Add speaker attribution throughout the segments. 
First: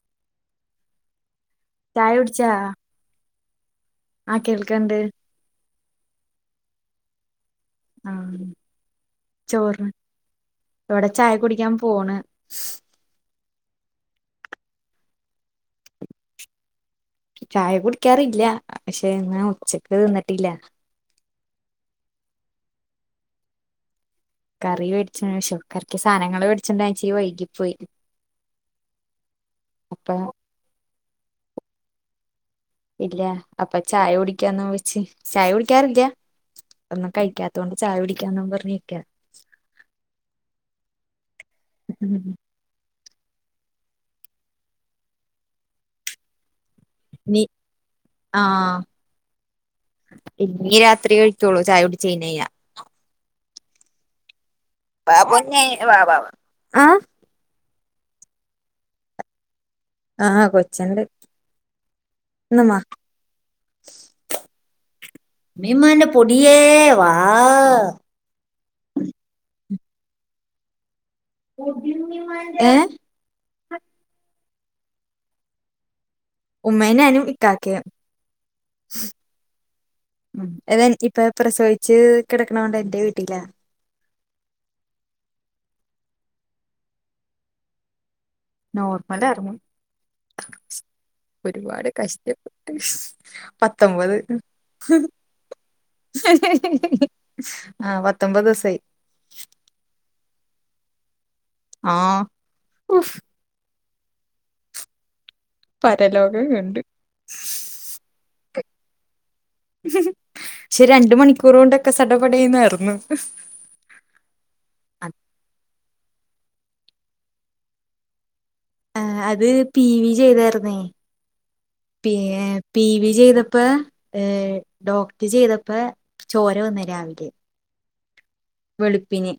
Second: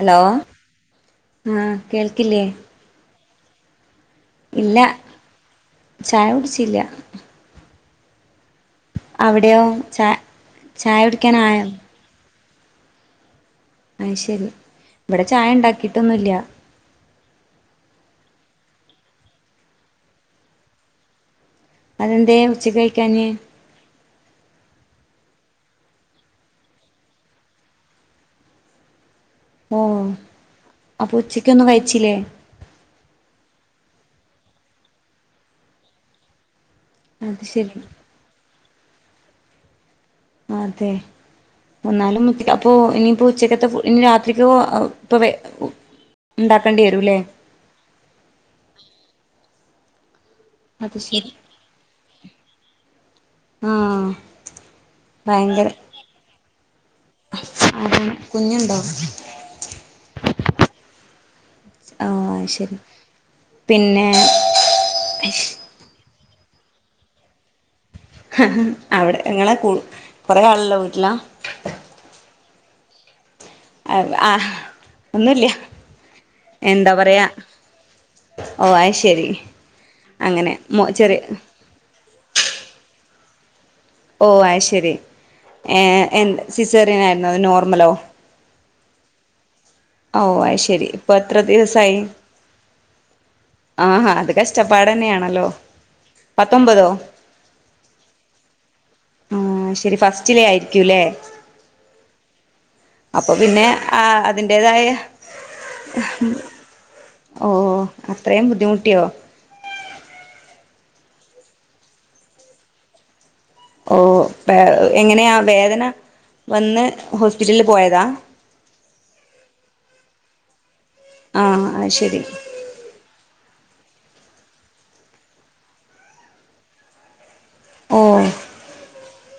Speaker 1: Hello ആ
Speaker 2: ചായ
Speaker 1: കേൾക്കില്ലേ
Speaker 2: കുടിച്ചാ ആ
Speaker 1: ഇല്ല
Speaker 2: കേൾക്കണ്ട്
Speaker 1: ചായ കുടിച്ചില്ലാ
Speaker 2: ആ
Speaker 1: അവിടെയോ
Speaker 2: ചോറ്
Speaker 1: ചാ
Speaker 2: ഇവടെ ചായ കുടിക്കാൻപോണ്
Speaker 1: അയ്യ്ശെരി ഇവടെ ചായയുണ്ടാക്കിട്ടൊന്നില്ലാ
Speaker 2: ചായ കുടിക്കാറില്ലാ പക്ഷെ എന്നാ ഉച്ചക്ക് തിന്നിട്ടില്ലാ
Speaker 1: അതെന്തേ ഉച്ചക്ക് കഴിക്കാഞ്ഞെ
Speaker 2: കറി വേടിച്ച് പക്ഷേ കറിക്ക് സാനങ്ങളവേടിച്ചണ്ടൊരാൻ ഇച്ചിരി വൈകി പോയ്
Speaker 1: ഓ
Speaker 2: അപ്പൊ
Speaker 1: അപ്പൊ ഉച്ചക്കൊന്നും കഴിച്ചില്ലേ
Speaker 2: ഇല്ലാ അപ്പൊ ചായ കുടിക്കാന്നും വെച്ച് ചായ കുടിക്കാറില്ല ഒന്നും
Speaker 1: അത്
Speaker 2: കഴിക്കാത്തോണ്ട്
Speaker 1: ശരി
Speaker 2: ചായകുടിക്കാന്നും പറഞ്ഞിരിക്കാ
Speaker 1: അതെ [unintelligible] ഇപ്പോ ഇനിയിപ്പോ ഉച്ചക്കത്തെ ഫു ഇനി രാത്രിക്കോ ഇപ്പാ ഇണ്ടാക്കേണ്ടി വരൂല്ലേ
Speaker 2: ആഹ് ഇന്നീ
Speaker 1: അത്
Speaker 2: രാത്രി
Speaker 1: ശരി
Speaker 2: കഴിക്കൊള്ളൂ ചായ കുടിച്ചനൈനഞ്ഞാ
Speaker 1: ആഹ്
Speaker 2: [unintelligible]
Speaker 1: ആരാണ് കുഞ്ഞുണ്ടോ
Speaker 2: ആ കൊച്ചുണ്ട്
Speaker 1: ഓഹ്
Speaker 2: ഇന്ന് മ
Speaker 1: അയ്ശെരി പിന്നെ
Speaker 2: ഇമ്മാൻ്റെ പൊടിയേ വാ
Speaker 1: അവടെ നിങ്ങളെ കു കുറെ ആളുള്ള വീട്ടിലാ
Speaker 2: ഏഹ്
Speaker 1: അ ആഹ് ഒന്നൂല്യാ
Speaker 2: ഉമ്മേനെ ഞാനും
Speaker 1: എന്താപറയാ
Speaker 2: ഇക്കാക്കയും
Speaker 1: ഓ അയ്ശെരി അങ്ങനെ മോ ചെറിയ
Speaker 2: ച്ച് കിടക്കണോണ്ട് എന്റെ വീട്ടിലാ
Speaker 1: ഓ അയ്ശെരി ഏഹ് എ സിസേറിയൻ ആയിരുന്നോ അതോ നോർമലോ
Speaker 2: നോർമലാരുന്നു
Speaker 1: ഓ അത് ശരി ഇപ്പൊ എത്ര
Speaker 2: ഒരുപാട്
Speaker 1: ദിവസായി
Speaker 2: കഷ്ടപ്പെട്ട് പത്തൊമ്പത്
Speaker 1: ചപ്പാടന്നെയാണല്ലോ
Speaker 2: ആഹ് പത്തൊമ്പതൂസായി
Speaker 1: ആഹ് ശെരി ഫസ്റ്റിലേ ആയിരിക്കുലേ
Speaker 2: ആഹ് ഉഫ്
Speaker 1: അപ്പൊപിന്നെ ആ അതിന്റേതായ
Speaker 2: പരലോകം കണ്ട്
Speaker 1: ഓഹ് അത്രേയും ബുദ്ധിമുട്ടിയോ
Speaker 2: ശ്ശേ രണ്ടുമണിക്കൂറുകൊണ്ടൊക്കെ സടപടേന്നാര്ന്നു
Speaker 1: ഓ വേ എങ്ങനെയാ വേദന വന്ന് ഹോസ്പിറ്റലില് പോയതാ
Speaker 2: ആഹ് അത് പി വി ചെയ്തായിരുന്നേ
Speaker 1: ആഹ് അത്
Speaker 2: പി
Speaker 1: ശരി
Speaker 2: പി വി ചെയ്തപ്പ ഡോക്ടറ്റ് ചെയ്തപ്പോ ചോരവന്ന് രാവിലെ
Speaker 1: ഓഹ്
Speaker 2: വെളുപ്പിന്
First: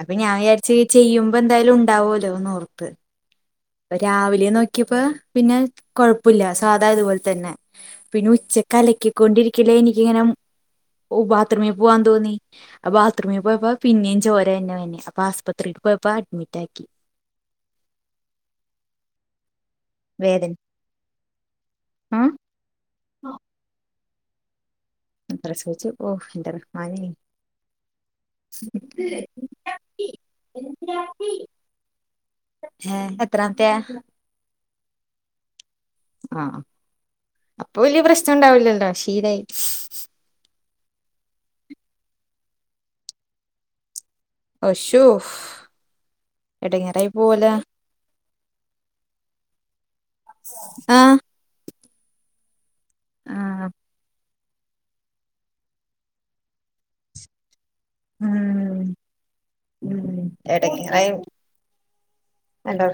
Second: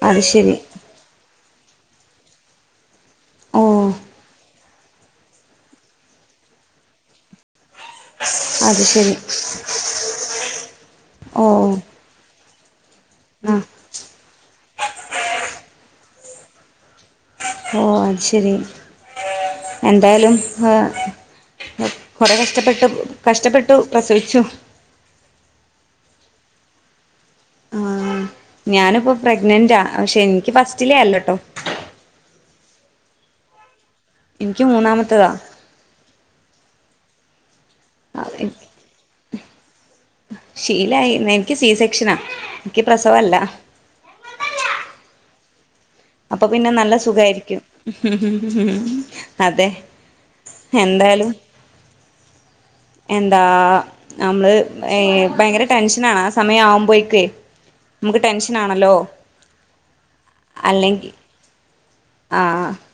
Speaker 2: അപ്പൊ ഞാൻ വിചാരിച്ച ചെയ്യുമ്പോ എന്തായ്ലും ഉണ്ടാവൊല്ലോന്നോർത്ത്
Speaker 1: ഓ
Speaker 2: രാവിലെ നോക്കിയപ്പോ പിന്നെ കൊഴപ്പില്ല സാദാ ഇതുപോൽതന്നെ പിന്നെ
Speaker 1: അത് ശരി
Speaker 2: ഉച്ചക്കലക്കിക്കൊണ്ടിരിക്കില്ലേ എനിക്കിങ്ങനെ ഓ ബാത്റൂമിൽ പോവാൻ തോന്നി ബാത്റൂമിൽ
Speaker 1: ആഹ്
Speaker 2: പോയപ്പോ പിന്നേം ചോരതന്നെ വന്നെ അപ്പ ആസ്പത്രിൽക്കോയപ്പോ അഡ്മിറ്റാക്കി
Speaker 1: ഓ അഹ് ശരി എന്തായാലും
Speaker 2: വേദന ആ
Speaker 1: കൊറെ കഷ്ടപ്പെട്ടു കഷ്ടപ്പെട്ടു പ്രസവിച്ചു
Speaker 2: പ്രസവിച്ചു ഓ എന്റെ റെഹ്മാനെ
Speaker 1: ആഹ് ഞാനിപ്പോ പ്രഗ്നന്റ് പക്ഷെ എനിക്ക് ഫസ്റ്റിലെ അല്ലട്ടൊ
Speaker 2: ഏഹ് എത്രാമത്തെ
Speaker 1: ഇൻക്ക് മൂന്നാമത്തതാ
Speaker 2: ആഹ് അ അപ്പൊ വല്യ പ്രശ്നണ്ടാവുലല്ലോ ശീലായി
Speaker 1: ശീലായി എനിക്ക് സി സെക്ഷനാ എനിക്ക് പ്രസവല്ല
Speaker 2: അശുഫ്
Speaker 1: അപ്പൊ പിന്നെ നല്ല സുഖായിരിക്കും അതെ
Speaker 2: ആഹ്
Speaker 1: എന്തായാലും എന്താ
Speaker 2: ആഹ്
Speaker 1: നമ്മള് ഏ ഭയങ്കര ടെൻഷനാണ് ആ സമയം ആവുമ്പമ്പൊഴക്ക് നമുക്ക് ടെൻഷനാണല്ലോ
Speaker 2: ഉം ഉം
Speaker 1: അല്ലെങ്കിൽ
Speaker 2: എടങ്ങേറായ്
Speaker 1: ആ
Speaker 2: നല്ലോ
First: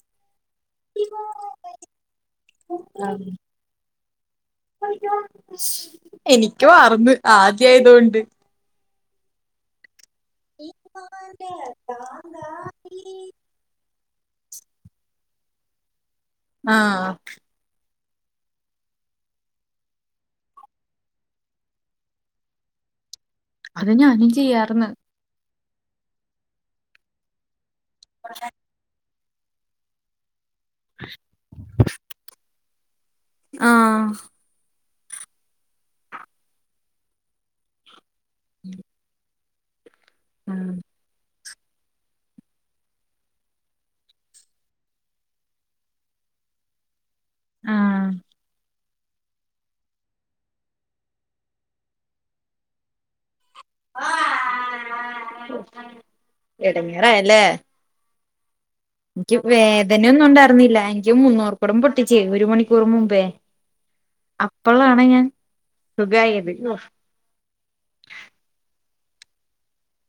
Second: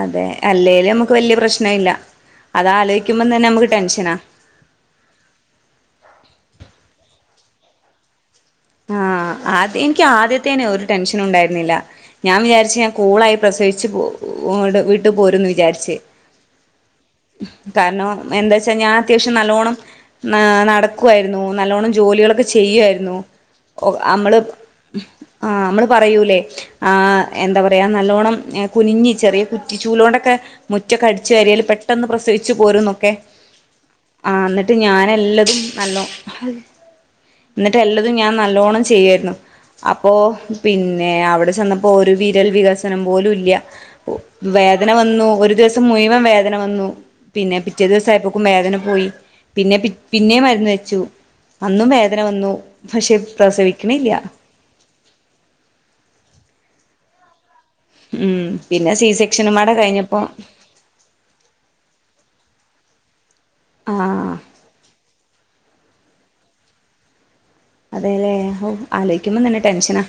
Speaker 1: അതെ അല്ലേല് നമുക്ക് വല്യ പ്രശ്നല്ല അത ആലോയിക്കുമ്പോതന്നെ നമുക്ക് ടെൻഷനാ
Speaker 2: എനിക്ക് മറന്ന് ആദ്യയതോണ്ട്
Speaker 1: ആഹ് ആദ്യ എനിക്ക് ആദ്യത്തേനെ ഒരു ടെൻഷനുണ്ടായിരുന്നില്ല ഞാൻ വിചാരിച്ച് ഞാൻ കൂളായി പ്രസവിച്ച് വീട്ട്പോരുന്ന് വിചാരിച്ച്
Speaker 2: ആഹ്
Speaker 1: കാരണം എന്താച്ചാ ഞാൻ അത്യാവശ്യം നല്ലോണം നടക്കുവായിരുന്നു നല്ലോണം ജോലികളൊക്കെ ചെയ്യുവായിരുന്നു ഒ
Speaker 2: അത് ഞാനും
Speaker 1: നമ്മള്
Speaker 2: ചെയ്യാറ്ന്ന്
Speaker 1: ആ് അമ്മള്പറയൂലേ ആ എന്താപറയാ നല്ലോണം കുനിഞ്ഞി ചെറിയ കുറ്റിചൂലോണ്ടൊക്കെ മുറ്റക്കെ അടിച്ചുവാരിയാല് പെട്ടെന്ന് പ്രസവിച്ചു പോരന്നൊക്കെ
Speaker 2: ആഹ്
Speaker 1: ആഹ് ന്നട്ട് ഞാനെല്ലതും നല്ലോ എന്നട്ട് എല്ല തും ഞാൻ നല്ലോണം ചെയ്യാര്ന്നു അപ്പോ
Speaker 2: ഉം
Speaker 1: പിന്നെ അവിടെ ചെന്നപ്പം പ്പോര് വിരൽവികസനം പോലുഇല്ല വേദനവന്നു ഒരു ദിവസം മുഴുവൻവേദനവന്നു പിന്നെ
Speaker 2: ആഹ്
Speaker 1: പിറ്റേദിവസായപ്പോക്കും വേദനപോയി പിന്നെ പി പിന്നെ മരുന്ന് വെച്ചു അന്നും വേദന വന്നു പക്ഷെ പ്രസവിക്കണില്ല
Speaker 2: എടങ്ങേറായല്ലേ
Speaker 1: ഉം പിന്നെ സി
Speaker 2: ക്ക്
Speaker 1: സെക്ഷനുംപാടെ കഴിഞ്ഞപ്പോ
Speaker 2: വേദനയൊന്നും ഉണ്ടാർന്നില്ല എനിക്ക് മൂന്നൂറ് കൊടം പൊട്ടിച്ചേ ഒരു മണിക്കൂർ മുമ്പേ.
Speaker 1: ആഹ്
Speaker 2: അപ്പളാണ് ഞാൻ സുഖായത്.
Speaker 1: അതെലേ ആലോയിക്കുമ്പോ തന്നെ ടെൻഷനാ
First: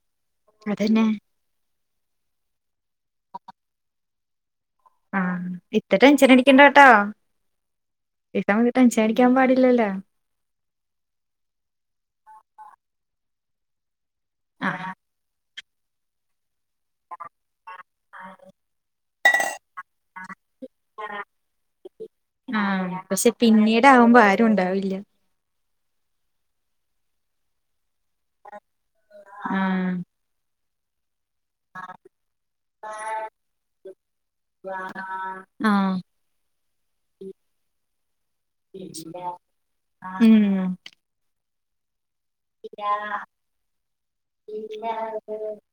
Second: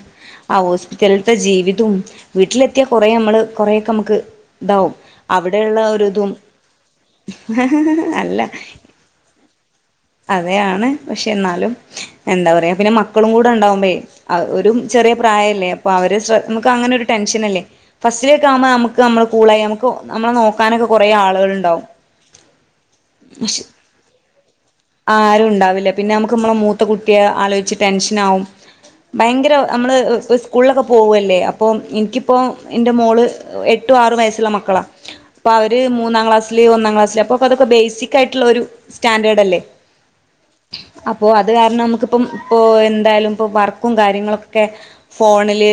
Speaker 1: ആ
Speaker 2: അതന്നെ
Speaker 1: ഹോസ്പിറ്റൽത്തെ ജീവിതം വീട്ടിലെത്തിയാ കുറെേ നമ്മള് കുറെേയൊക്കെ മ്മക്ക് ഇതാവും.
Speaker 2: ആഹ്
Speaker 1: അവടെയുള്ള
Speaker 2: ഇത്ര
Speaker 1: ഒരു തും
Speaker 2: ടെൻഷൻ അടിക്കണ്ടാട്ടോ
Speaker 1: അല്ല
Speaker 2: പേടിക്കാൻ പാടില്ലല്ലേ.
Speaker 1: അതെ യാണ് പക്ഷെ എന്നാലും എന്താ പറയാ പിന്നെ മക്കളും കൂടെ ഉണ്ടാവുമ്പേ ഒരു ചെറിയ പ്രായല്ലേ, അപ്പൊ അവര് ശ്ര മ്മക്ക് അങ്ങനെ ഒരു ടെൻഷനല്ലേ. ഫസ്റ്റിലോക്കെ ആവുമ്പോ ഞമ്മക്ക് അമ്മളെ കൂളെയ നമുക്ക് നമ്മളെ നോക്കാനൊക്കെ കൊറേ ആളുകള്ണ്ടാവും.
Speaker 2: ആഹ് പക്ഷെ പിന്നീടാവുമ്പോ ആരുണ്ടാവില്ല.
Speaker 1: ആരുണ്ടാവില്ല പിന്നെ അമ്മക്ക് മ്മെളെ മൂത്ത കുട്ടിയെ ആലോയിച്ചി ടെൻഷനാവും ഭയങ്കര അമ്മള്
Speaker 2: ആഹ്
Speaker 1: ഓ ഒ സ്കൂളിലൊക്കെ പോവല്ലേ അ പ്പോ ഇൻക്കിപ്പോ എന്റെ മോള് എട്ടു ആറു വയസ്സുള്ള മക്കളാ. പ്പ അവര്
Speaker 2: ആഹ്
Speaker 1: മൂന്നാം ക്ലാസില് ഒന്നാം ക്ലാസ്സില് അപ്പോ പ്പതൊക്കെ ബേസിക്കായിട്ടുള്ളൊരു സ്റ്റാൻഡേർഡ് അല്ലേ.
Speaker 2: ഉം
Speaker 1: അപ്പോ അത് കാരണം മ്മക്ക് ഇപ്പം ഓ എന്തയാലും പ്പോ വർക്കും കാര്യങ്ങളൊക്കെ
Speaker 2: ഉം
Speaker 1: ഫോണില്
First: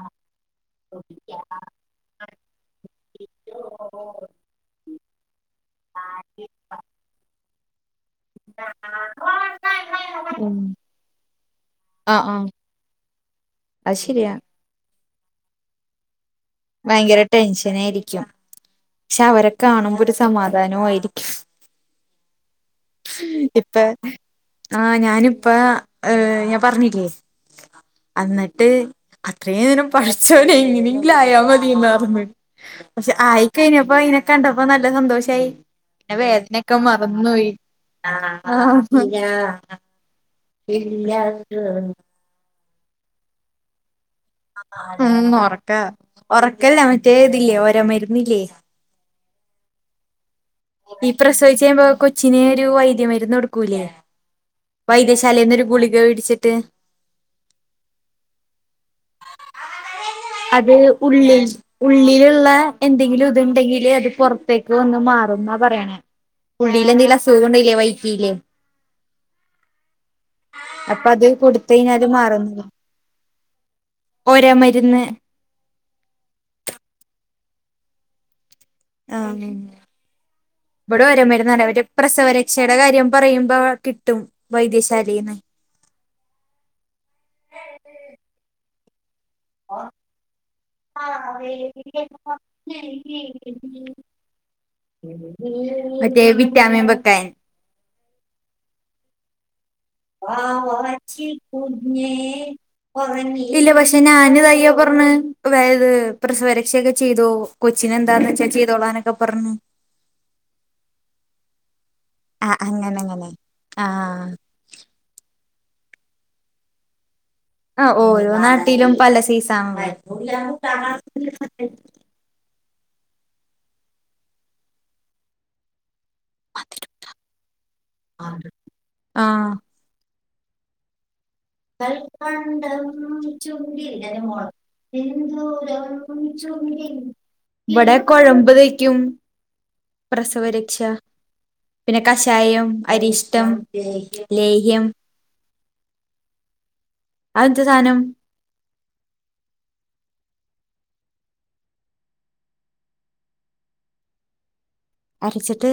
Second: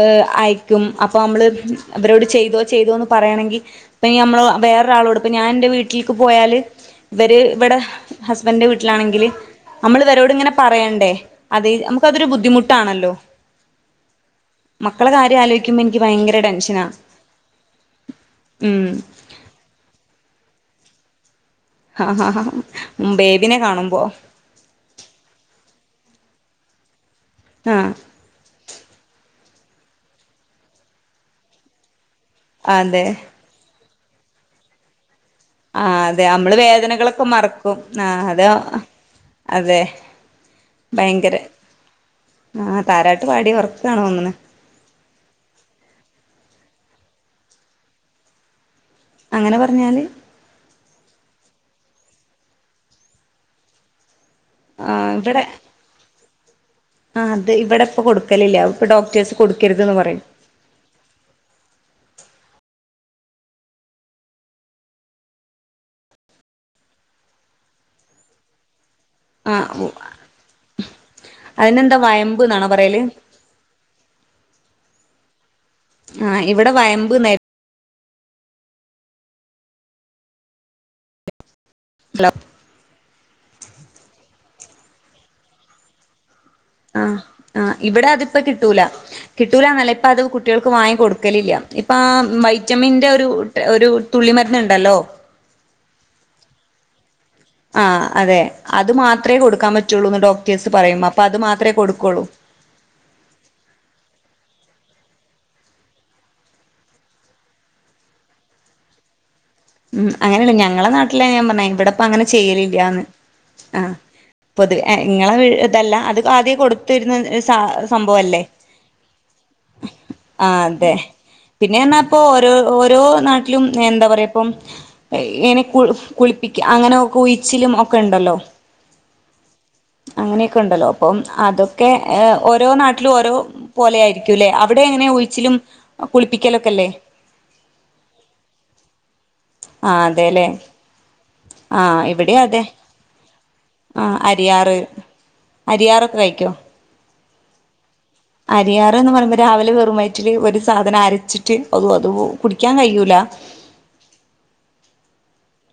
Speaker 1: ഏഹ് ആയി ക്കും അപ്പൊ അമ്മള് ഇവരോട് ചെയ്തോ ചെയ്തോന്ന് പറയണെങ്കി ഇപ്പയീ നമ്മള് വേറൊരാളോട് ഇപ്പ ഞാൻൻ്റെ വീ വീട്ടിൽക് പോയാല്, ഇവര് ഇവടെ ഹസ്ബൻ്റ്ന്റെ വീട്ടിലാണെങ്കില് അമ്മള് വരോട്ങ്ങെനെ പറയണ്ടേ, അത് അമ്മക്ക് അതൊരു ബുദ്ധിമുട്ടാണല്ലോ.
Speaker 2: അയ് ശരിയാ.
Speaker 1: മക്കള കാര്യാലോയിക്കുമ്പോ ഇൻക്ക് ഭയങ്കര ടെൻഷൻ
Speaker 2: ഭയങ്കര ടെൻഷനായിരിക്കും,
Speaker 1: ഉം
Speaker 2: പക്ഷെ അവരെ കാണുമ്പൊരു സമാധാനോ ആയിരിക്കും.
Speaker 1: ബേബിനെ
Speaker 2: ഇപ്പ
Speaker 1: കാണുമ്പോ.
Speaker 2: ആഹ്, ഞാന്പ്പൊ ഏഹ് ഞാ പറഞ്ഞില്ലേ.
Speaker 1: ആഹ്
Speaker 2: അന്ന്ട്ട് അത്രയും നേരം പടച്ചോനെ ഇനിയെങ്കിലും ആയാ മതിന്നറഞ്ഞ്
Speaker 1: അതെ
Speaker 2: പക്ഷെ ആയിക്കഴിഞ്ഞപ്പോ അയിനെ കണ്ടപ്പോ നല്ല സന്തോഷായി.
Speaker 1: ആഹ്
Speaker 2: ന്നെ
Speaker 1: അതെ നമ്മള്
Speaker 2: വേദനെക്കെ
Speaker 1: വേദനകളൊക്കെ
Speaker 2: മറന്നോയി
Speaker 1: മറക്കും അത
Speaker 2: ആഹ് [unintelligible]
Speaker 1: അതെ
Speaker 2: ഇല്ല
Speaker 1: ഭയങ്കര
Speaker 2: [unintelligible]
Speaker 1: ആഹ്, താരാട്ട് പാടി ഒറക്കാണ് തോന്ന്ണ്.
Speaker 2: ഉം, ഒറക്കാ ഒറക്കല്ല മറ്റേ ഇതില്ലേ ഓരേ മരുന്നില്ലേ.
Speaker 1: അങ്ങനെ പറഞ്ഞാല്?
Speaker 2: ഈ പ്രസവിച്ച് കഴിയുമ്പോ കൊച്ചിന് ഒരു വൈദ്യ മരുന്ന് കൊടുക്കൂലേ.
Speaker 1: ആഹ് ഇവിടെ
Speaker 2: വൈദ്യശാലീന്നൊരു ഗുളിക വേടിച്ചിട്ട്.
Speaker 1: ആഹ് അത് ഇവടെപ്പൊ കൊടുക്കലില്ല, ഇപ്പൊ ഡോക്ടേഴ്സ് കൊടുക്കരുതെന്ന് പറയും.
Speaker 2: അത് ഉള്ളീ ഉള്ളിലുള്ള എന്തെങ്കിലും ഇതുണ്ടെങ്കില് അത് പൊറത്തേക്ക് വന്ന് മാറുന്നാ പറയണേ. ഉള്ളില് എന്തെലും അസുഖോണ്ടെങ്കില് വയ്റ്റിലേയ്
Speaker 1: ആഹ്
Speaker 2: അപ്പൊ അത്
Speaker 1: അതിനെന്താ
Speaker 2: കൊടുത്തഴിഞ്ഞാല്
Speaker 1: വയമ്പ്
Speaker 2: മാറുന്നു
Speaker 1: ന്നാണോ പറയല്
Speaker 2: ഒര മരുന്ന്.
Speaker 1: ആഹ് ഇവടെ വയമ്പ് ന്നേ
Speaker 2: ആഹ്, ഇവടെ ഒര മരുന്നറ ഒരു
Speaker 1: ന്നാ
Speaker 2: പ്രസവരക്ഷ ടെ കാര്യം പറയുമ്പോ കിട്ടും വൈദ്യശാലീന്ന്.
Speaker 1: ആഹ് ആഹ് ഇവടെ അത്പ്പ കിട്ടൂല. കിട്ടൂലന്നല്ല ഇപ്പ അത് കുട്ടികൾക്ക് വാങ്ങി കൊടുക്കലില്ല ഇപ്പാ വൈറ്റമിൻ്റെ ഒരു ഒരു തുള്ളിമരുന്ന്ണ്ടല്ലോ
Speaker 2: മറ്റേ വിറ്റാമിൻ [unintelligible]
Speaker 1: ആഹ് അതെ അത് മാത്രേ കൊടുക്കാ പറ്റുള്ളൂന്ന് ഡോക്ടേഴ്സ് പറയും അപ്പൊ അത് മാത്രേ കൊടുക്കുള്ളൂ
Speaker 2: ഇല്ല പക്ഷെ ഞാന് ഇതയ്യ പറഞ്ഞ് വേ പ്രസവരക്ഷയൊക്കെ ചീതൂ കൊച്ചിനെന്താന്ന് വെച്ചാ ചീതോളാനൊക്കെ പറഞ്ഞ്
Speaker 1: ഉം അങ്ങനെല്ല ഞങ്ങളെ നാട്ടിലാ ഞാ പറഞ്ഞേ ഇവിടപ്പ അങ്ങനെ
Speaker 2: ആ അങ്ങനെ
Speaker 1: ചെയ്യലില്ലാന്ന്
Speaker 2: അങ്ങനെ
Speaker 1: ആഹ് പ്പത് ഏഹ് ഇങ്ങളെ വീ ഇതല്ല അത് ആദ്യേ കൊടു ത്തിരുന്ന ഒരു സാ
Speaker 2: ആ ഓരോ
Speaker 1: സംഭവല്ലേ
Speaker 2: നാട്ടിലും പല സൈസാണല്ലോ
Speaker 1: ആഹ് അതെ പിന്നെ അറഞ്ഞാ പ്പൊരോ ഓരോ നാട്ടിലും എന്താ പറയാ ഇപ്പം ഏഹ് എനി കുൾ കുൾപ്പിക്ക അങ്ങനൊക്കുഴിച്ചിലും ഒക്കെണ്ടല്ലോ
Speaker 2: ആ
Speaker 1: അങ്ങനെയൊക്കെണ്ടല്ലോ അപ്പം അതൊക്കെ ഏഹ് ഓരോ
Speaker 2: കൽക്കണ്ടം
Speaker 1: നാട്ടിലും ഓരോ
Speaker 2: ചുണ്ടിൽ
Speaker 1: പോലെ
Speaker 2: എന്റെ മോള്
Speaker 1: ആയിരിക്കുംല്ലേ അവടെ എങ്ങനെ ഉഴിച്ചിലും
Speaker 2: സിന്ദൂരം
Speaker 1: ഒ കുളിപ്പിക്കലൊക്കെല്ലേ
Speaker 2: ചുണ്ടിൽ ഇവിടെ കുഴമ്പ് തേക്കും
Speaker 1: ആഹ്
Speaker 2: പ്രസവ
Speaker 1: അതെല്ലേ
Speaker 2: രക്ഷ പിന്നെ
Speaker 1: ആഹ് ഇവിടെയും അതെ
Speaker 2: കഷായം അരിഷ്ടം
Speaker 1: ആഹ് അരിയാറ്
Speaker 2: ലേഹ്യം
Speaker 1: അരിയാറൊക്കെ കഴിക്കോ
Speaker 2: അഹ് എന്ത് സാധനം
Speaker 1: അരിയാറ് എന്ന് പറയുമ്പോ രാവിലെ വെറും വയറ്റില് ഒരു സാധനം അരച്ചിട്ട് ഔ അത് കുടിക്കാൻ കഴിയൂല
Speaker 2: അരച്ചിട്ട്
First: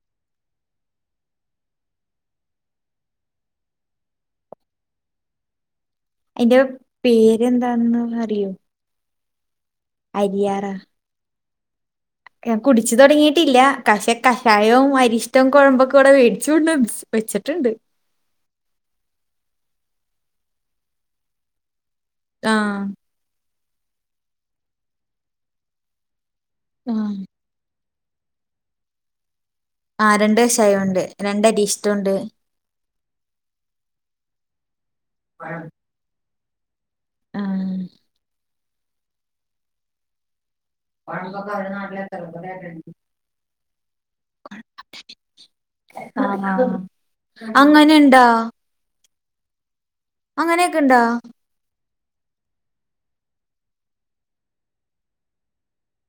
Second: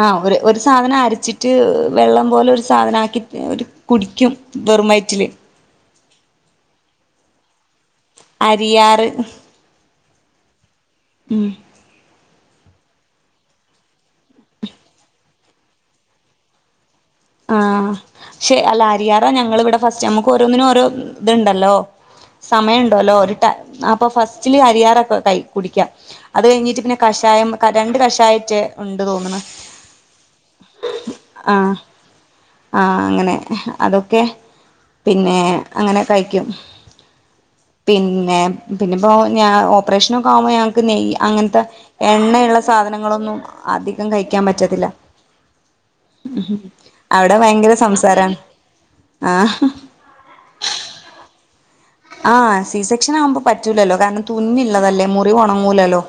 Speaker 1: ആഹ് ഒരു ഒരു സാധനം അരച്ചിട്ട് വെള്ളം പോലെ ഒരു സാധനം ആക്കിട്ട് ഒരു കുടിക്കും വെറും വയറ്റില്
Speaker 2: അതിന്റെ പേരെന്താന്ന്
Speaker 1: അരിയാറ്
Speaker 2: അരിയാറ്
Speaker 1: ഉം
Speaker 2: ഞാൻ കുടിച്ചു തുടങ്ങിയിട്ടില്ല. പക്ഷെ കഷായവും അരിഷ്ടവും കുഴമ്പൊക്കെ ഇവിടെ മേടിച്ചു കൊണ്ട് വന്നി
Speaker 1: ആഹ് അല്ലാരിയാറാ ഞങ്ങൾ ഇവിടെ ഫസ്റ്റ് നമ്മുക്ക് ഓരോന്നിനും ഓരോ ഇത്ണ്ടല്ലോ
Speaker 2: ആഹ്
Speaker 1: സമയം ഉണ്ടല്ലോ ഒരു ടൈ അപ്പൊ ഫസ്റ്റില് അരിയാറൊക്കെ കുടിക്കാ അത് കഴിഞ്ഞിട്ട് പിന്നെ
Speaker 2: ആഹ്
Speaker 1: കഷായം രണ്ട് കഷായട്ട് ഉണ്ട് തോന്നുന്ന്
Speaker 2: ആഹ് രണ്ട് കക്ഷായം ഉണ്ട് രണ്ടരിഷ്ടം ഉണ്ട്
Speaker 1: ആഹ് അങ്ങനെ അതൊക്കെ പിന്നെ അങ്ങനെ കഴിക്കും
Speaker 2: ആ
Speaker 1: പിന്നെ പിന്നെപ്പോ ഞൻ ഓപ്പറേഷനൊക്കെ ആവുമ്പോൾ ഞാ ക്ക് നെയ്യ്
Speaker 2: കുഴമ്പൊക്കെ
Speaker 1: അങ്ങനത്തെ
Speaker 2: അവരുടെ നാട്ടിലെ
Speaker 1: എണ്ണയുള്ള
Speaker 2: ചെറുപ്പത്തിലായിട്ടുണ്ട്
Speaker 1: സാധനങ്ങളൊന്നും അധികം കഴിക്കാൻ പറ്റത്തില്ല
Speaker 2: ആഹ്
Speaker 1: അവിടെ ഭയങ്കര
Speaker 2: അങ്ങനെ ഇണ്ടാ
Speaker 1: സംസാരം ആഹ്
Speaker 2: അങ്ങനെയൊക്കെ ഉണ്ടോ
Speaker 1: ആഹ് സി സെക്ഷൻ ആവുമ്പോ പറ്റൂലല്ലോ കാരണം തുന്നള്ളതല്ലേ മുറി ഉണങ്ങൂലല്ലോ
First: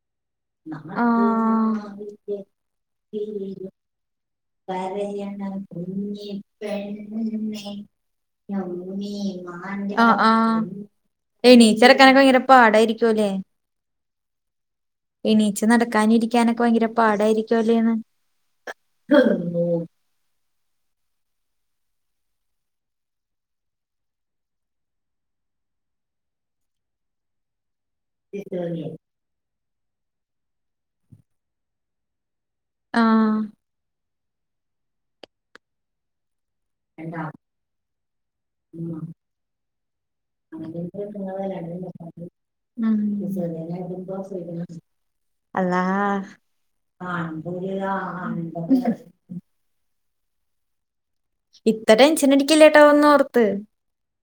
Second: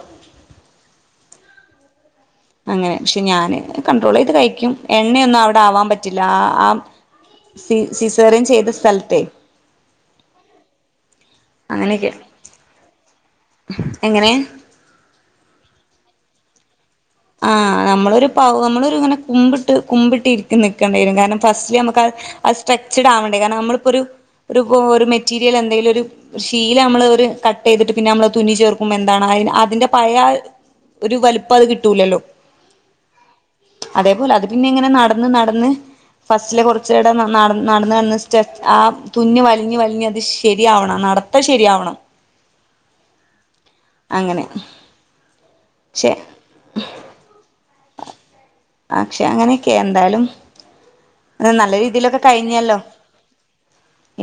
Speaker 2: ആഹ്
Speaker 1: അങ്ങനെ പക്ഷെ ഞാൻ കണ്ടട്രോൾ ചെയ്ത് കഴി
Speaker 2: പറയണ കുഞ്ഞി പെണ്ണേ
Speaker 1: സെറിയം ചെയ്ത സ്ഥലത്ത്
Speaker 2: ആഹ് ആഹ് ഏനിച്ച്
Speaker 1: അങ്ങനെയൊക്കെ
Speaker 2: നടക്കനൊക്കെ ഭയങ്കര പാടായിരിക്കു അല്ലേ
Speaker 1: എങ്ങനെ
Speaker 2: എണീച്ച് നടക്കാനു ഇരിക്കാനൊക്കെ ഭയങ്കര
Speaker 1: ആഹ്
Speaker 2: പാടായിരിക്കുംല്ലേന്ന്
Speaker 1: നമ്മളൊരു പ നമ്മളൊരു ഇങ്ങനെ കുമ്പിട്ട് കുമ്പിട്ടിരിക്ക നിക്കേണ്ടി വരും കാരണം ഫസ്റ്റ് നമുക്ക്ത് സ്ട്രക്ചഡ് ആവേണ്ടേ കാരണം നമ്മളിപ്പോ ഒരു ഒരു ഒരു മെറ്റീരിയൽ എന്തെങ്കിലും ഒരു ഷീല നമ്മൾ ഒരു ക ചെയ്തിട്ട് പിന്നെ നമ്മള് തുന്നി ചേർക്കും എന്താണ് അഹ് അതിന്റെ പഴയ ഒരു വലിപ്പം അത് കിട്ടൂലല്ലോ
Speaker 2: ആഹ്
Speaker 1: അതേപോലെ അത് പിന്നെ ഇങ്ങനെ നടന്നന്ന് നടന്ന് ഫസ്റ്റിലെ കുറച്ച് ച്ചട നട നടന്നന്ന് സ് ആ
Speaker 2: ഉം
Speaker 1: തുഞ്ഞ് വലിഞ്ഞ് വലിഞ്ഞ് അത് ശരിയാവണം നടത്തം ശരിയാവണം അങ്ങനെ
Speaker 2: അള്ളാ
Speaker 1: പക്ഷെ
Speaker 2: [unintelligible]
Speaker 1: പക്ഷെ അങ്ങനെയൊക്കെ എന്തായാലും നല്ല
Speaker 2: ഇത്ര
Speaker 1: രീതിയിലൊക്കെ
Speaker 2: ടെൻഷൻ
Speaker 1: കഴിഞ്ഞല്ലോ.
Speaker 2: അടിക്കില്ലേട്ടാ ഒന്നോർത്ത്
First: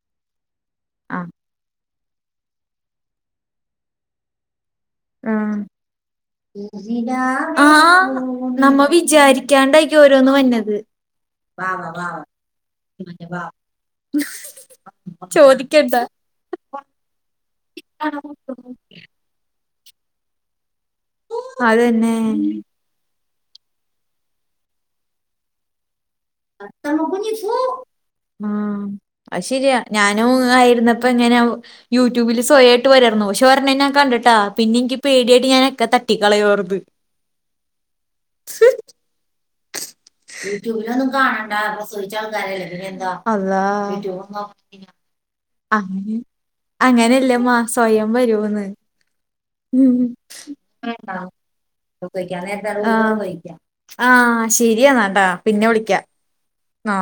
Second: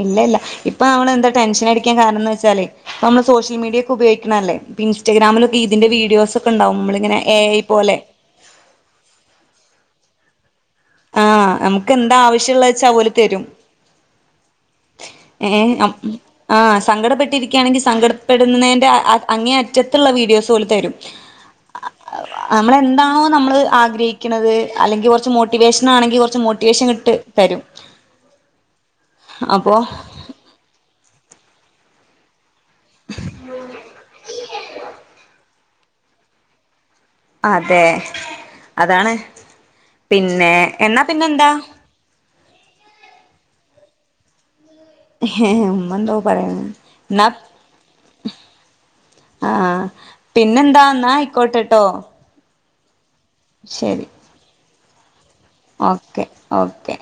Speaker 1: ഇല്ല ഇല്ല ഇപ്പൊ അവള്
Speaker 2: ആ
Speaker 1: എന്താ ടെൻഷൻ അടിക്കാൻ കാരണംന്ന് വെച്ചാലേ നമ്മള് സോഷ്യൽ മീഡിയ ഒക്കെ ഉപയോഗിക്കണതല്ലേ?.
Speaker 2: ആ
Speaker 1: ഇൻസ്റ്റഗ്രാമിലൊക്കെ ഇതിൻ്റെ വിഡിയോസ് ഒക്കെ ഉണ്ടാവും നമ്മളിങ്ങനെ എ ഐ
Speaker 2: ആ
Speaker 1: പോലെ.
Speaker 2: നമ്മ വിചാരിക്കാണ്ടായിരിക്കു ഓരോന്ന് വരുന്നത്.
Speaker 1: ആ നമുക്ക് എന്താ ആവശ്യമുള്ളച്ചാ ഓല് തരും.
Speaker 2: [unintelligible]
Speaker 1: ഏ
Speaker 2: ചോദിക്കണ്ട
Speaker 1: ആ സങ്കടപ്പെെട്ടിരിക്കുകയ ണെങ്കിൽ സങ്കടപ്പെടുന്നതിൻ്റെ അങ്ങേ അറ്റത്തുള്ള വീഡിയോസ് പോലു തരും
Speaker 2: അതന്നെ
Speaker 1: നമ്മളെന്താണോ നമ്മൾ ആഗ്രഹിക്കണത്. അല്ലെങ്കിൽ കുറച്ച് മോട്ടിവേഷൻ ആണെങ്കിൽ കുറച്ച് മോട്ടിവേഷൻ ഇങ്ങട്ട് തരു.
Speaker 2: ആ അത് ശരിയാ ഞാനും ആയിരുന്നപ്പ ഇങ്ങനെ യൂട്യൂബില് സ്വയ ഇട്ട് വരുവാരുന്നു പക്ഷെ ഒരെണ്ണം ഞാൻ കണ്ടിട്ടാ പിന്നെ എനിക്ക് പേടിയായിട്ട് ഞാനൊക്കെ തട്ടി കളയു വരുന്നു
Speaker 1: അതെ അതാണ് പിന്നെ എന്നാ പിന്നെ എന്താ
Speaker 2: അള്ളാ
Speaker 1: ഉമ്മന്തോ പറയ വന്ന് എന്നാ
Speaker 2: അങ്ങനെയല്ലമ്മാ സ്വയം വരൂന്ന്
Speaker 1: ആഹ് അഹ് പിന്നെന്താ എന്നാ ആയിക്കോട്ടെട്ടോ
Speaker 2: ആഹ് ആ
Speaker 1: ശരി
Speaker 2: ശെരിയാെന്നാട്ടാ പിന്നെ വിളിക്കാ
Speaker 1: ഓക്കെ
Speaker 2: ആ
Speaker 1: ഓക്കെ